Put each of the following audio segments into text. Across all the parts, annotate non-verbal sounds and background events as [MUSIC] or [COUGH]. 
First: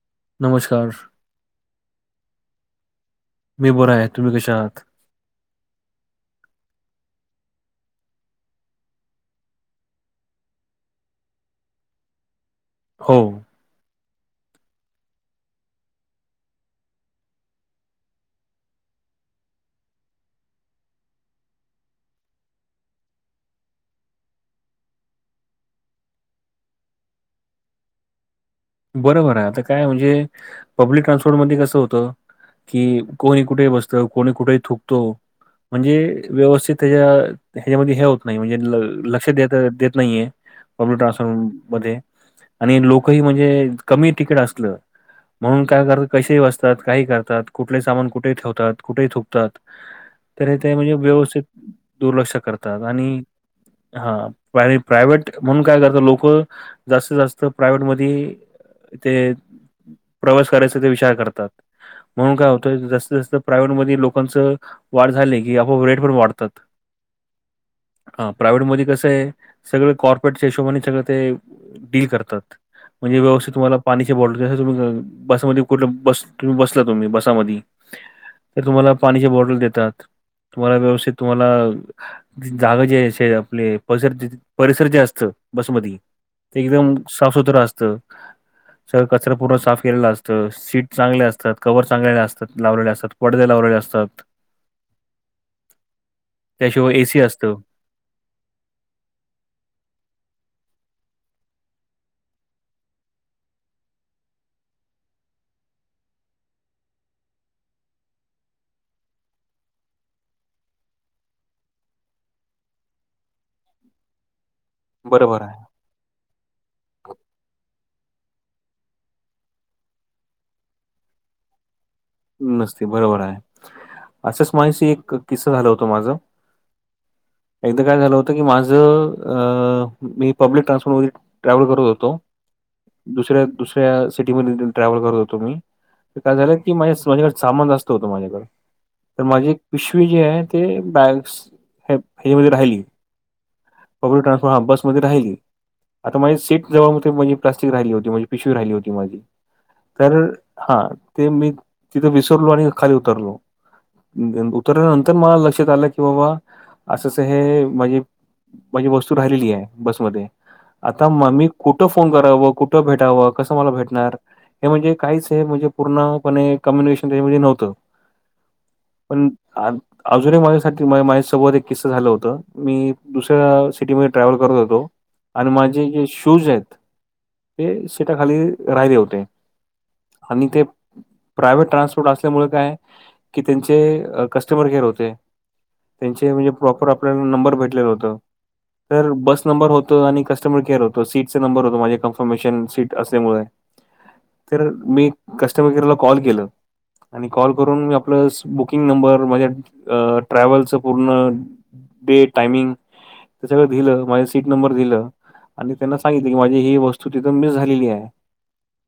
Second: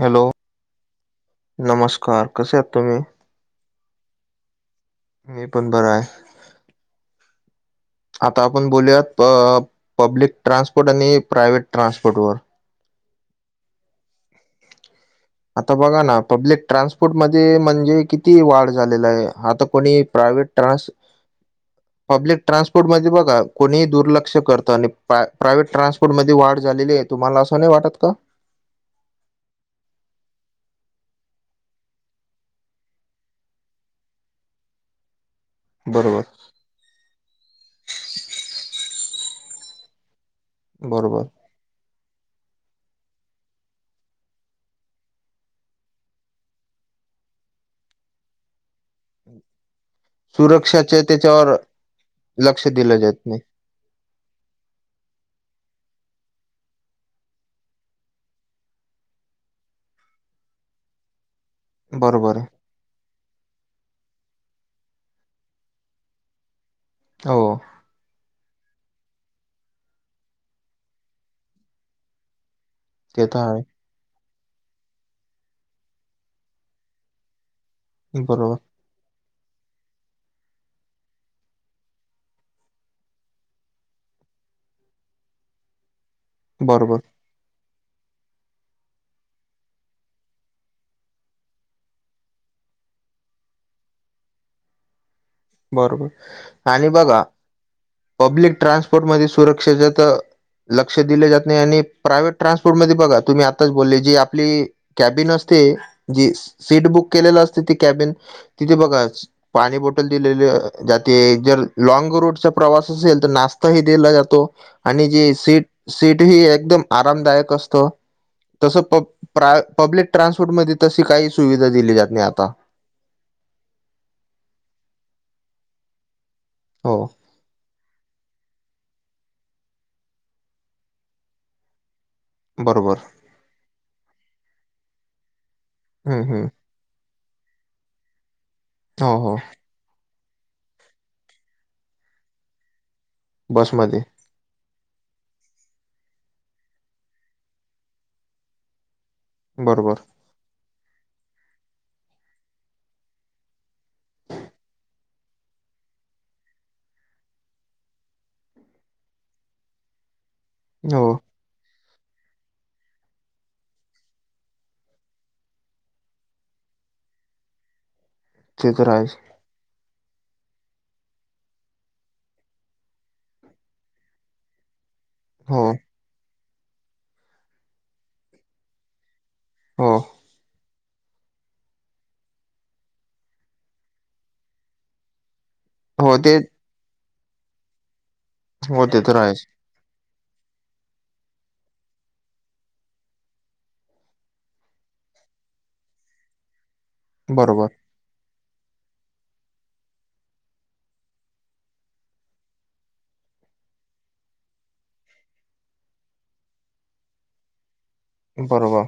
Hello नमस्कार. नमस्कार कसे आहात तुम्ही? मी बर आहे तुम्ही कशे आहात? मी पण बरं आहे. आता आपण बोलूयात प पब्लिक ट्रान्सपोर्ट आणि प्रायव्हेट ट्रान्सपोर्ट वर. हो. आता बघा ना पब्लिक ट्रान्सपोर्टमध्ये म्हणजे किती वाढ झालेला आहे आता कोणी प्रायव्हेट ट्रान्स पब्लिक ट्रान्सपोर्ट मध्ये बघा कोणीही दुर्लक्ष करतं आणि प्र प्रायव्हेट ट्रान्सपोर्ट मध्ये वाढ झालेली आहे तुम्हाला असं नाही वाटत का? बरोबर आहे आता काय म्हणजे पब्लिक ट्रान्सपोर्टमध्ये कसं होतं कि कोणी कुठे ही बसतं कोणी कुठे ही थुकतो म्हणजे बरोबर व्यवस्थित या हेज्यामध्ये हे होत नाही म्हणजे ल लक्ष देत देत नाहीये. पब्लिक बरोबर ट्रान्सपोर्ट मध्ये आणि लोकं ही म्हणजे कमी तिकडे असलं म्हणून काय करतात कशेही बसतात काही करतात कुठले सामान कुठे ही ठेवतात कुठेही थुकतात तर हे ते म्हणजे सुरक्षाचे व्यवस्थित त्याच्यावर दुर्लक्ष लक्ष करतात दिलं जात आणि नाही हा पण हे प्रायव्हेट म्हणून काय करत लोक जास्तीत जास्त प्रायव्हेट मध्ये ते प्रवास करायचा ते विचार करतात, बरोबर म्हणून काय आहे होत तर जास्तीस जास्त प्रायव्हेटमध्ये लोकांच वाढ झाली की आप रेट पण वाढतात. हो. हा प्रायव्हेट मध्ये कसं आहे, सगळं कॉर्पेटच्या हिशोबाने सगळ ते डील करतात. म्हणजे ते तर व्यवस्थित आहे तुम्हाला पाण्याची बॉटल तुम बसामध्ये कुठ बस- बसला तुम्ही बसामध्ये बरोबर. तुम्हाला पाण्याची बॉटल देतात, तुम्हाला व्यवस्थित तुम्हाला जागा जे शे आपली परिसर-हडसर जे असतं बसमध्ये. ते एकदम बरोबर साफ सुथर असतं. सगळ कचरा पूर्ण साफ केलेला असतं सीट चांगले असतात कवर चांगलेले असतात लावलेले असतात. पडदे लावलेले असतात. बरोबर आणि त्याशिवाय एसी बघा. असतं. पब्लिक ट्रान्सपोर्टमध्ये सुरक्षेच त लक्ष दिले जात नाही आणि प्रायव्हेट ट्रान्सपोर्ट मध्ये बघा तुम्ही आताच बोलले जी आपली कॅबिन असते जी सीट बुक केलेलं असते ती कॅबिन तिथे बघाच पाणी बोटल दिले जाते जर लॉंग रूटचा प्रवास असेल तर नाश्ता ह दिला जातो. आणि जी बरोबर आहे. सीट सीट ही एकदम आरामदायक असतो. तसं पप -प्राय-पब्लिक ट्रान्सपोर्ट मध्ये तशी काही सुविधा दिली जात नाही आता. नसते बरोबर आहे. असंच माझ्याशी एक किस्सा झाला होतो माझा. हो एकदा काय झालं होत. [UNINTELLIGIBLE] माझं अ मी पब्लिक ट्रान्सपोर्ट मध्ये ट्रॅव्हल करत होतो. बरोबर. दुसऱ्या-दुसऱ्या सिटी मध्ये ट्रॅव्हल करत होतो मी ते हम्म काय हम्म झालं माझ माझ्याकडे सामान जास्त होत माझ्याकडे हो तर हो माझी पिशवी जे आहे ते बॅस हे हच्यामध्ये राहिली. बसमध्ये पब्लिक ट्रान्सपोर्ट बसमध्ये राहिली. आता माझी सीट जेव्हा होती म्हणजे प्लास्टिक राहिली होती, म्हणजे पिशवी राहिली होती माझी. बरोबर तर हा ते मी तिथ विसरलो आणि खाली उतरलो. उतरल्यानंतर मला लक्षात आलं की बाबा असंच हे म्हणजे माझी वस्तू राहिलेली आहे बसमध्ये हो आता ममी कुठं फोन करावं, कुठं भेटावं, कसं मला भेटणार. हे म्हणजे काहीच हे म्हणजे पूर्णपणे कम्युनिकेशन त्याच्यामध्ये नव्हतं. ते तर आहेच. आ अजूनही माझ्यासाठी माझ्या सोबत एक किस्स झालं होत. मी दुसऱ्या सिटीमध्ये ट्रॅव्हल करत होतो. आणि हो माझे जे शूज आहेत ते सीटा खाली राहिले होते. हो आणि ते प्रायव्हेट ट्रान्सपोर्ट असल्यामुळे काय की त्यांचे कस्टमर केअर होते‌. हो ते त्यांचे म्हणजे प्रॉपर आपल्याला नंबर भेटलेलं नव्हता हो ते तर बस आहेच नंबर हो आणि कस्टमर केअर होत सीटचा नंबर होतो कन्फर्मेशन सीट असल्या मुळे. तर मी कस्टमर केअरला कॉल केलं आणि कॉल बरोबर करून मी आपलं बुकिंग नंबर माझ्या अ ट्रॅव्हलचं पूर्ण डेट टाइमिंग हे सगळ दिलं, माझ सीट नंबर दिलं. आणि त्यांना सांगितलं माझी ही वस्तू तिथं मिस झालेली आहे. बरोबर.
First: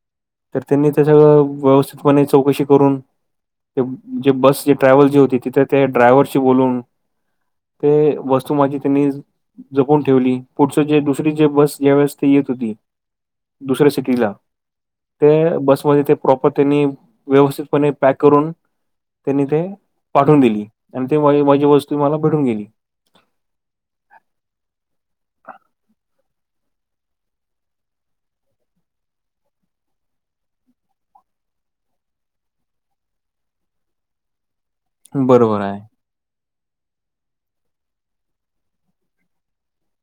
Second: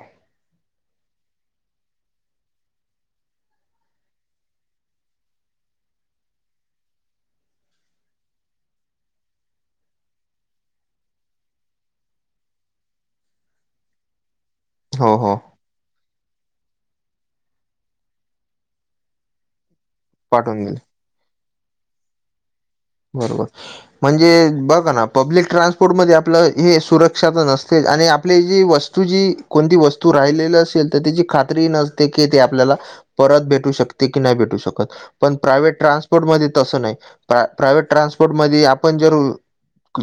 तर त्यांनी ते सगळं व्यवस्थितपणे चौकशी करून ते जे बस जे ट्रॅव्हल जे होती तिथे ते ड्रायव्हरशी बोलून ते वस्तू माझी त्यांनी जपून ठेवली. पुढचं जे दुसरी जे बस ज्या वेळेस ते येत होती दुसऱ्या सिटीला हो ते हो बसमध्ये ते प्रॉपर त्यांनी व्यवस्थितपणे पॅक करून त्यांनी ते पाठवून दिली. आणि ते माझी माझी वस्तू मला भेटून गेली. बरोबर. म्हणजे बघ ना, पब्लिक ट्रान्सपोर्टमध्ये आपलं हे सुरक्षा असतेच आणि आपली जी वस् तूझी वस्तू जी कोणती वस्तू राहिलेली असेल तर, त्याची खात्री नसते की ते आपल्याला परत भेटू शकते की नाही भेटू शकत, पण बरोबर प्रायव्हेट आहे. ट्रान्सपोर्ट मध्ये तसं नाही. प्रा प्रायव्हेट ट्रान्सपोर्टमध्ये आपण जर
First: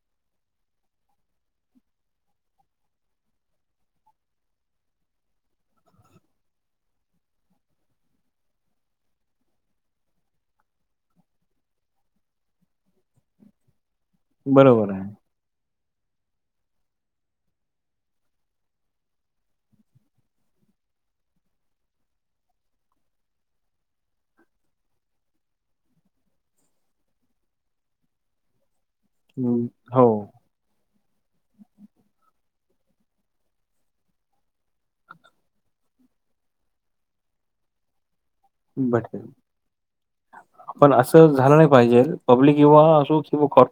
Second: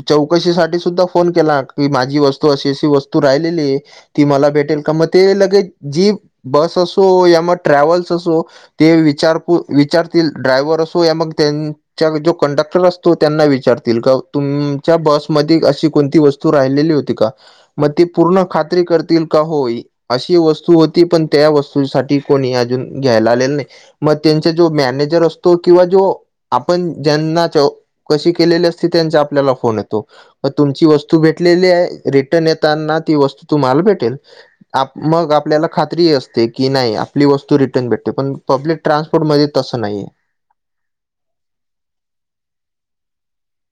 चौकशीसाठी सुद्धा फोन केला की माझी वस्तू अशी अशी वस्तू राहिलेली आहे. ती मला भेटेल का, मग ते लगेच जी बस असो या मग ट्रॅव्हल्स असो ते विचारपू- विचारतील ड्रायव्हर असो या मग त्यांच्या जो कंडक्टर असतो त्यांना विचारतील का बरोबर तुमच्या आहे बस मध्ये अशी कोणती वस्तू राहिलेली होती का, मग ते पूर्ण खात्री करतील का होय. अशी वस्तू होती पण त्या वस्तूसाठी कोणी अजून घ्यायला आलेली नाही. मग त्यांचा जो मॅनेजर असतो किंवा जो आपण ज्यांना जो चौकशी केलेली असती त्यांचा आपल्याला हम्म, फोन येतो. हो मग तुमची वस्तू भेटलेली आहे रिटर्न येताना ती वस्तू तुम्हाला भेटेल. मग आपल्याला खात्री असते, की नाही आपली वस्तू रिटर्न भेटते. पण पब्लिक भेटते. ट्रान्सपोर्टमध्ये तसं नाहीये. पण असं झालं नाही पाहिजे. पब्लिक युवा असू किंवा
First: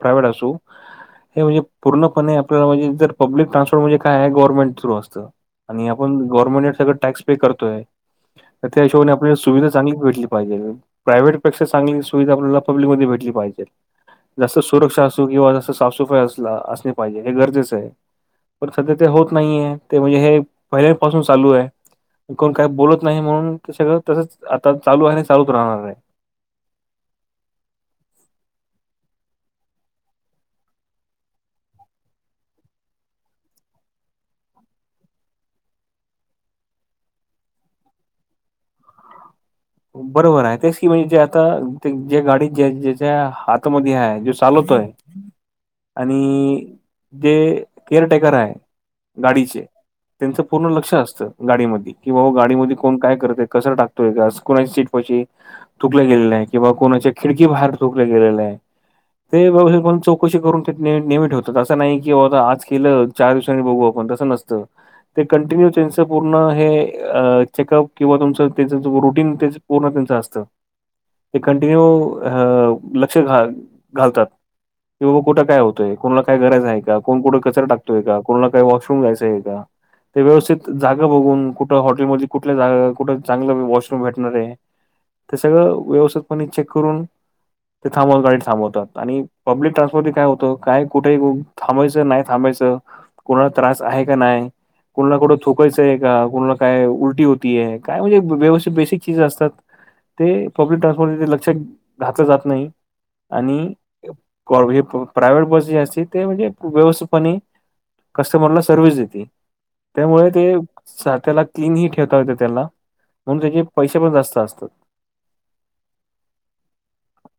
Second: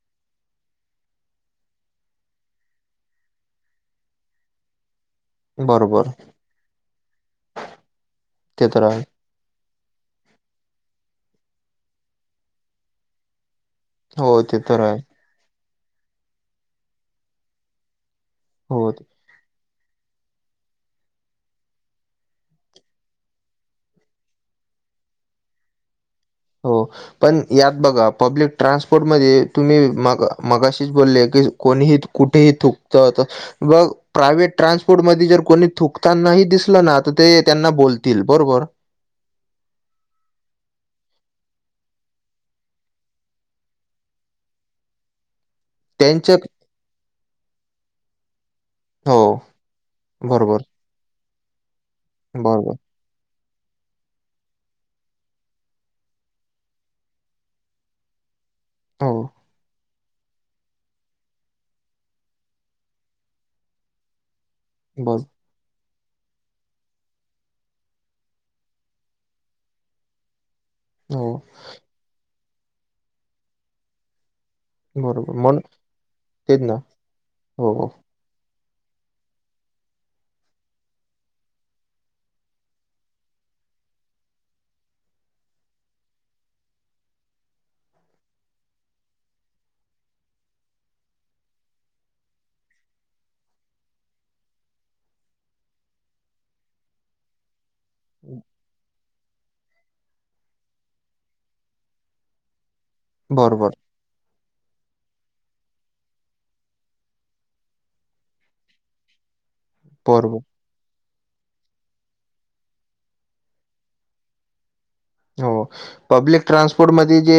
प्रायव्हेट असो हे म्हणजे पूर्णपणे आपल्याला म्हणजे जर पब्लिक ट्रान्सपोर्ट म्हणे काय आहे गव्हर्मेंट थ्रु असतं. आणि बरोबर आपण गव्हर्नमेंट सगळं टॅक्स पे करतोय. ते तर त्या आहे हिशोबाने सुविधा चांगली भेटली पाहिजे. प्रायव्हेटपेक्षा चांगली सुविधा आपल्याला पब्लिकमध्ये भेटली पाहिजे. हो ते जसं तर आहे सुरक्षा असू किंवा जास्त साफसफाई असला असली पाहिजे हे गरजेचं आहे. पण हो सध्या ते होत नाहीये ते म्हणजे हे पहिल्यापासून चालू आहे. कोण काही बोलत नाही म्हणून ते सगळं तसंच आता चालू आहे आणि चालूच राहणार आहे. हो. पण यात बघा पब्लिक ट्रान्सपोर्टमध्ये तुम्ही मग मगाशीच बोलले की कोणीही कुठेही थुकतात मग प्रायव्हेट ट्रान्सपोर्टमध्ये जर कोणी थुकताना हि दिसलं ना, तर ते त्यांना बोलतील. बरोबर? बरोबर आहे. तेच की म्हणजे जे आता ते जे गाडीजे जेच्या हातामध्ये आहे, जो चालवतोय [INAUDIBLE] आणि ते केअरटेकर आहे हो गाडीचे त्यांचं बरोबर पूर्ण लक्ष असतं. गाडीमध्ये किंवा हो बरोबर. गाडीमध्ये कोण काय करतंय कचरा टाकतोय का असं. कोणाची सीट पशी थूकल्या गेलेलं आहे किंवा कोणाच्या खिडकी बाहेर थुकलं गेलं आहे. हो. ते [UNINTELLIGIBLE] चौकशी करून तेे [UNINTELLIGIBLE] नेहमी ठेवतो. असं नाही की बाबा आता आज केलं चार दिवसांनी बघू आपण तसं नसतं. बस ते कंटिन्यू त्यांच पूर्ण हे अ चेकअप किंवा तुमचं त्यांच रुटीन तेच पूर्ण त्याचं असतं. हो ते कॉन्टिन्यू अ लक्ष घा-घालतात. की बाबा बरोबर कुठं काय म्हणून होतंय, कोणाला काय तेच गरज ना आहे का, कोण कुठे कचरा हो हो टकतोय का. कोणाला काय वॉशरूम जायचंय का? ते व्यवस्थित जागा बघून कुठं हॉटेलमध्ये कुठल्या जागा कुठं चांगलं वॉशरूम भेट मध्ये सगळं व्यवस्थितपणे चेक करून ते थांबवत गाडी थांबवतात आणि पब्लिक ट्रान्सपोर्ट काय होतं, काय कुठे थांबायचं नाही थांबायचं कोणाला त्रास आहे का नाही, कोणाला कुठं थुकायचंय आहे का, कोणाला काय उलटी हो ती आहे काय म्हणजे व्यवस्थित बेसिक ती तीच असतात‌, ते पब्लिक ट्रान्सपोर्ट तीथे लक्ष घात जात नाही बरोबर आणि [UNINTELLIGIBLE] प्रायव्हेट बस जी असती ते म्हणजे व्यवस्थितपणे कस्टमरला सर्व्हिस देते. त्यामुळे बरोबर ते त्याला क्लीनही ठेवता येते त्याला म्हणून त्याचे पैसे पण जास्त असतात. हो. पब्लिक ट्रान्सपोर्टमध्ये जे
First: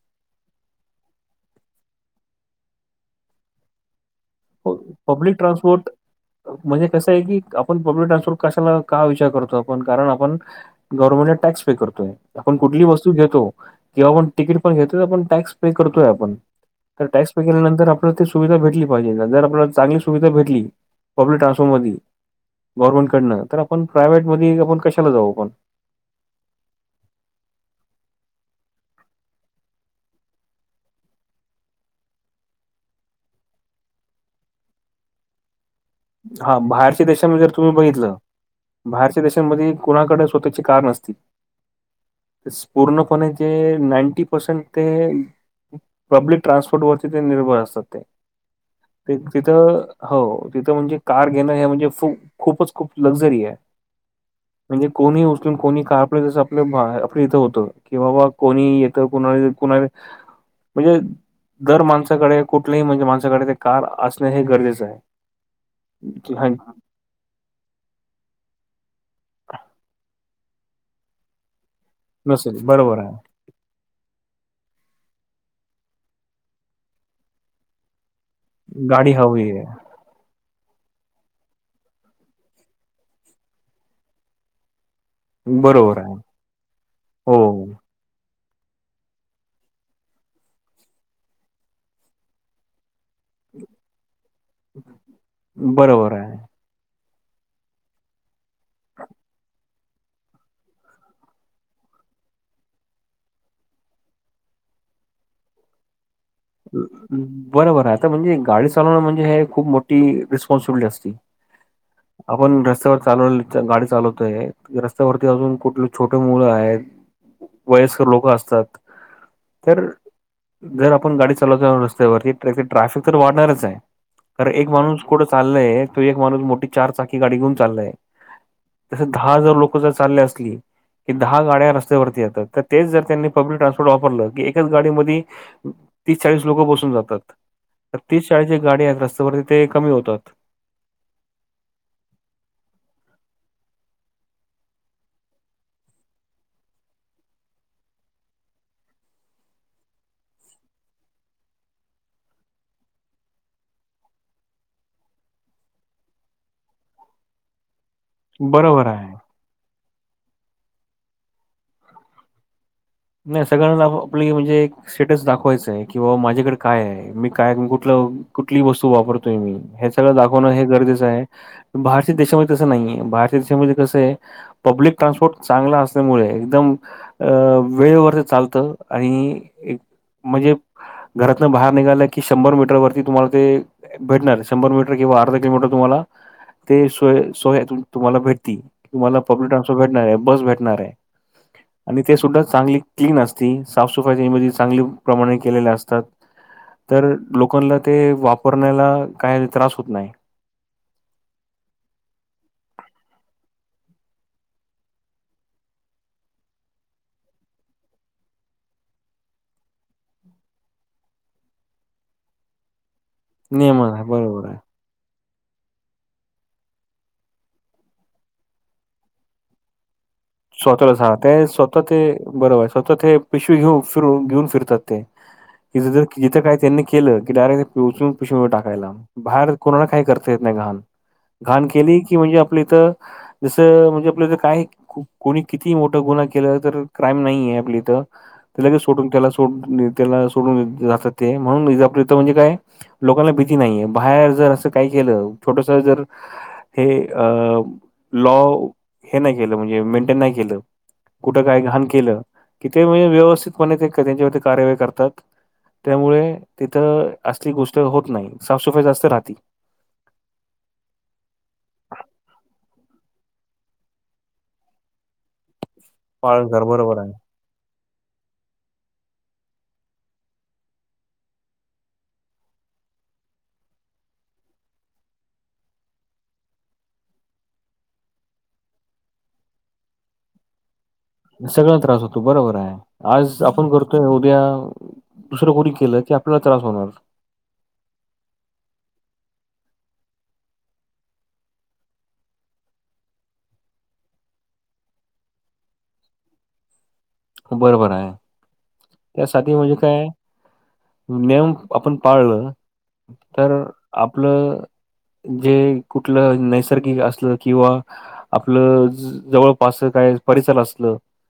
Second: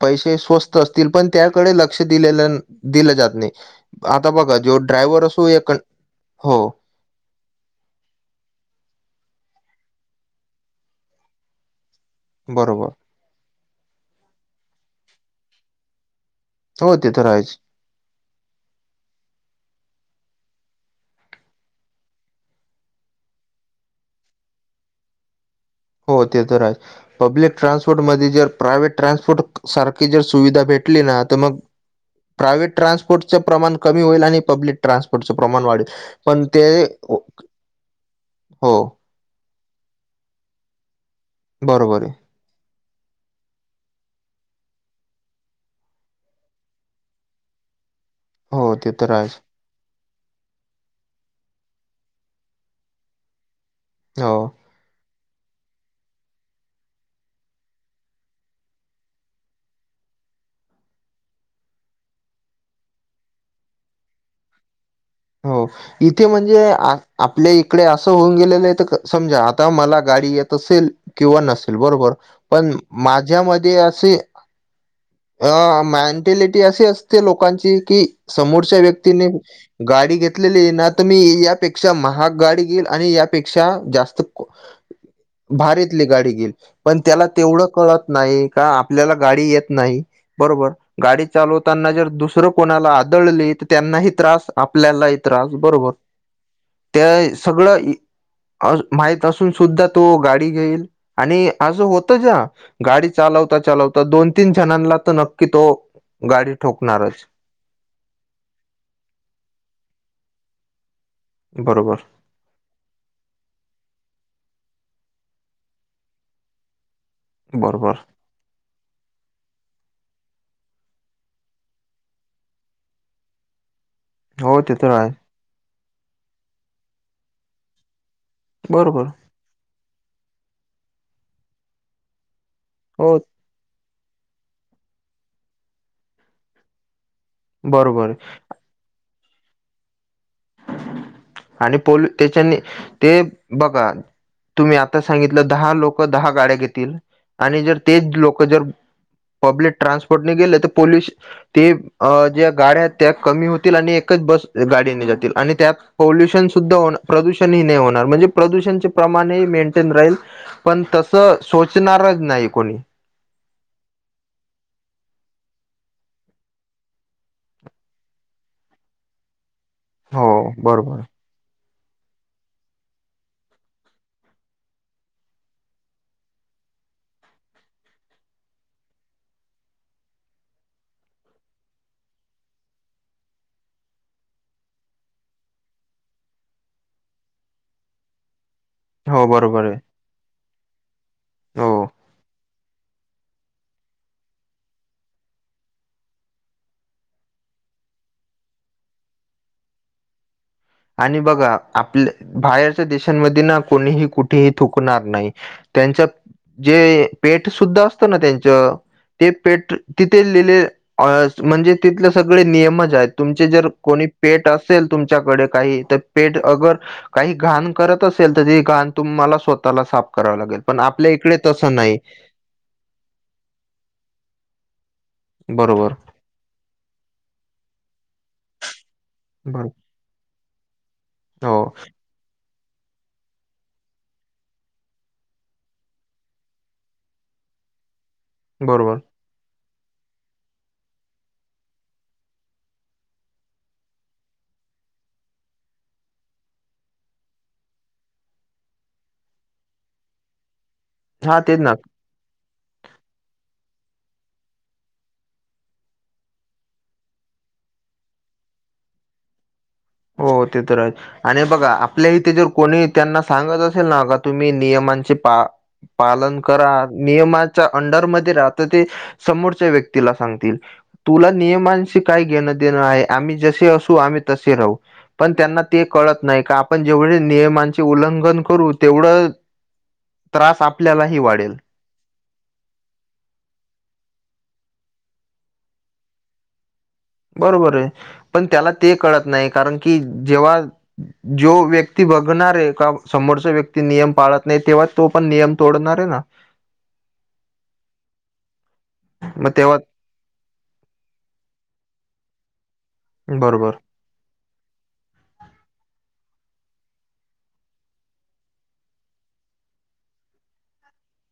पैसे स्वस्त असतील, पण त्याकडे लक्ष दिलेल दिलं जात नाही. आता बघा जो ड्रायव्हर पब्लिक असो एक ट्रान्सपोर्ट हो म्हणजे कसं आहे की, आपण पब्लिक ट्रान्सपोर्ट कशाला का विचार करतो आपण, कारण आपण गव्हर्मेंटला टॅक्स पे करतोय. आपण कुठलीही बरोबर वस्तू घेतो किंवा आपण तिकीट पण घेतोय आपण, टॅक्स पे करतोय आपण. हो तर ते टॅक्स पे आहेच केल्यानंतर आपल्याला ती सुविधा भेटली पाहिजे. जर आपल्याला चांगली सुविधा भेटली पब्लिक ट्रान्सपोर्टमधी गव्हर्नमेंटकडनं, तर आपण प्रायव्हेटमध्ये आपण कशाला जाऊ आपण. हो ते तर आहेच. पब्लिक ट्रान्सपोर्टमध्ये जर प्रायव्हेट ट्रान्सपोर्ट सारखी जर सुविधा भेटली ना, तर मग प्रायव्हेट ट्रान्पोर्टचं प्रमाण कमी होईल आणि पब्लिक ट्रान्सपोर्टच प्रमाण वाढेल. पण हा ते बाहेरच्या देशांमध्ये जर तुम्ही बघितलं, हो बाहर देशांमध्ये कुणाकडे स्वतःची कान असती. बरोबर आहे. पूर्णपणे ते नाईंटी पर्सेंट ते पब्लिक ट्रान्सपोर्टवरती ते निर्भर असतात हो तर ते, आहेच तिथं हो ती ते म्हणजे कार घेणं हे म्हणजे खूपच खूप लक्झरी आहे. हो. म्हणजे कोणी उचलून कोणी का आपलं जसं आपलं आपलं इथं होतं. कि बाबा कोणी येतं कुणा कुणा म्हणजे दर माणसाकडे कुठलेही म्हणजे माणसाकडे कार असणं हे गरजेचं आहे. हो इथे हा म्हणजे आज आपल्या इकडे असं होऊन गेलेलं आहे, तर समजा आता मला गाडी येत असेल किंवा नसेल बरोबर नसेल पण बरोबर मा आहे ज्यामध्ये असे आ मेंटेलिटी अशी असते लोकांची की समोरच्या गाडी व्यक्तीने. हवी आहे गाडी घेतलेली ना तुम्ही यापेक्षा महाग गाडी घेईल आणि यापेक्षा जास्त. बरोबर भारीतली आहे. गाडी घील. पण त्याला हो तेवढं कळत नाही का, आपल्याला गाडी येत नाही. बरोबर गाडी चालवताना जर, दुसरं कोणाला आदळली त्यांना त्रास. आपल्यालाही त्रास बरोबर. त्या सगळं माहिती असून सुद्धा तो गाडी घेईल. आणि असं होत जा. गाडी चालवता चालवता दोन तीन जणांना तर नक्की तो. गाडी ठोकणारच बरोबर आहे आता म्हणजे, गाडी चालवण म्हणजे हे खूप मोठी रिस्पॉन्सिबिलिटी असती. बरोबर. आपण रस्त्यावर चालव गाडी चालवतोय. रस्त्यावरती अजून कुठले छोटे मुलं आहेत. बरोबर वयस्कर लोक असतात. तर जर आपण गाडी. चला जाऊ रस्त्यावर ट्राफिक तर वाढणारच आहे. कारण हो एक ते तर माणूस आहे कुठं चा चालय तो एक माणूस मोठी चार चाकी गाडी घेऊन चालय. तस बरोबर दहा हजार लोकं कुठे तर चालले असली. की दहा गाड्या रस्त्यावरती येतात. तर ते जर हो त्यांनी, पब्लिक ट्रान्सपोर्ट वापरलं. की एकाच गाडी मध्ये तीस चाळीस लोकं बसून जातात. तर बरोबर तीच चाळीस जे गाडी आहेत, ते रस्त्यावरचे ते कमी होतात. आणि पोलीस तेच्याने ते बघा. तुम्ही आता सांगितलं दहा लोकं दहा गाड्या घेतील. आणि जर तेच लोकं जर, पब्लिक ट्रान्सपोर्ट गेले तर पोलोशन. ते ज्या गाड्या आहेत. त्या कमी होतील आणि एकच बस गाडीने जातील. आणि पोल्युषन सुद्धा प्रदूषणही नाही होणार. म्हणजे बरोबर प्रदूषणचे आहे प्रमाण, राहील पण तस सोचणारच नाही कुणी. नाही सगळ्यांना आपली म्हणजे, स्टेटस दाखवायचय की बाबा माझ्याकडे काय आहे. मी काय कुठ कुठली वस्तू वापरतोय मी हेच. सगळं हो दाखवणं हे बरोबर गरजेचं आहे. बाहेरच्या देशामध्ये तसं नाहीये, बाहेरच्या देशामध्ये कसं ये. पब्लिक ट्रान्सपोर्ट चांगल असल्यामुळे एकदम अ. वेळेवरच चालतं आणि एक म्हणजे, घरातन बाहेर निघालं की, शंभर मीटर वरती तुम्हाला ते. भेटणार शंभर मीटर किंवा अर्धा किलोमीटर तुम्हाला ते सोय सोय तुम्हाला भेटती. तुम्हाला हो पब्लिक बरोबर ट्रान्सफर भेटणार आहे. बस भेटणार आहे हो आणि ते सुद्धा. चांगली क्लीन असती. साफसफाई त्यामध्ये चांगली प्रमाणे केलेल्या असतात. तर लोकांला ते वापरण्याला काय त्रास होत नाही. आणि बघा आपल्या बाहेरच्या देशांमध्ये ना, कोणीही कुठेही थुंकणार नाही. त्यांच जे पेठ सुुद्धा असतं ना त्यांच. ते पेट तिथे लिहिले म्हणजे, तिथले सगळे नियमच आहेत. तुमचे जर नियमन आहे कोणी बरोबर पेट आहे. असेल तुमच्याकड. काही पेठ अगर काही घाण करत असेल, तर ते घाण तुम्हाला स्वतःला साप स्वतःलाच ग ते स्वतः ते बरोबर आहे. स्वतः ते पिशवी घेऊ फिर घेऊन फिरतात ते. बरोबर. तिथं काही त्यांनी केलं की डायरेक्ट ते पोचून पिशवूनवर टाकायला. बाहेर बरो कोणाना काही करता येत नाही घाण. हो घाण केली की म्हणजे, आपल्या इथं जसं म्हणजे आपल्या इथं काय. को कोणी कितीही मोठा गुन्हा केला. तर क्राईम नाहीे आपल्या इथं त्या लगेच बरोबर सोडून त्याला सोड त्याला सोडून जातात ते, म्हणून आपला हितं म्हणजे काय. लोकांना भीती नाहीये, बाहेर जर असं काही केलं छोटस जर हे अ लॉ हे नाय केलं म्हणजे मेन टेन नाय केलं हा कुठे तेच काय ना घाण केलं. तिथं म्हणजे व्यवस्थितपणे ते त्यांच्यावर कारवाई करतात. त्यामुळे तिथं असली गोष्ट होत नाही, साफसफाई जास्त राहती हो ते तर हाय. आणि बघा आपल्या इथे जर कोणी त्यांना सांगत असेल ना का तुम्ही नियमांचे पा पालन पाळण कर करा बरोबर आहे नियमा च्या अंडरमध्ये राहत ते समोरच्या व्यक्तीला सांगतील. तुला नियमांशी काही घेणं देणं आहे? आम्ही जसे असू आम्ही तसे राहू पण त्यांना ते कळत नाही का आपण जेवढे नियमांचे उल्लंघन करू तेवढं त्रास आप आपल्यालाही वा सगळ्याला त्रास होतो. बरोबर आहे, आज आपण करतोय उद्या दुसरं कोणी केलं की आपल्याला त्रास होणार. बरोबर आहे पण त्याला ते कळत नाही, कारण की जेव्हा. जो व्यक्ती बघणार आहे, का समोरचा व्यक्ती नियम पाळत नाही तेव्हा तो पण नियम तोडणार आहे ना. बरोबर हाय मग त्यासाठी म्हणजे तेव्हा काय. नियम आपण पाळलं, तर बरोबर. आपलं. जे कुठलं नैसर्गिक असलं किंवा आपलं जवळपास काय परिसर असलं.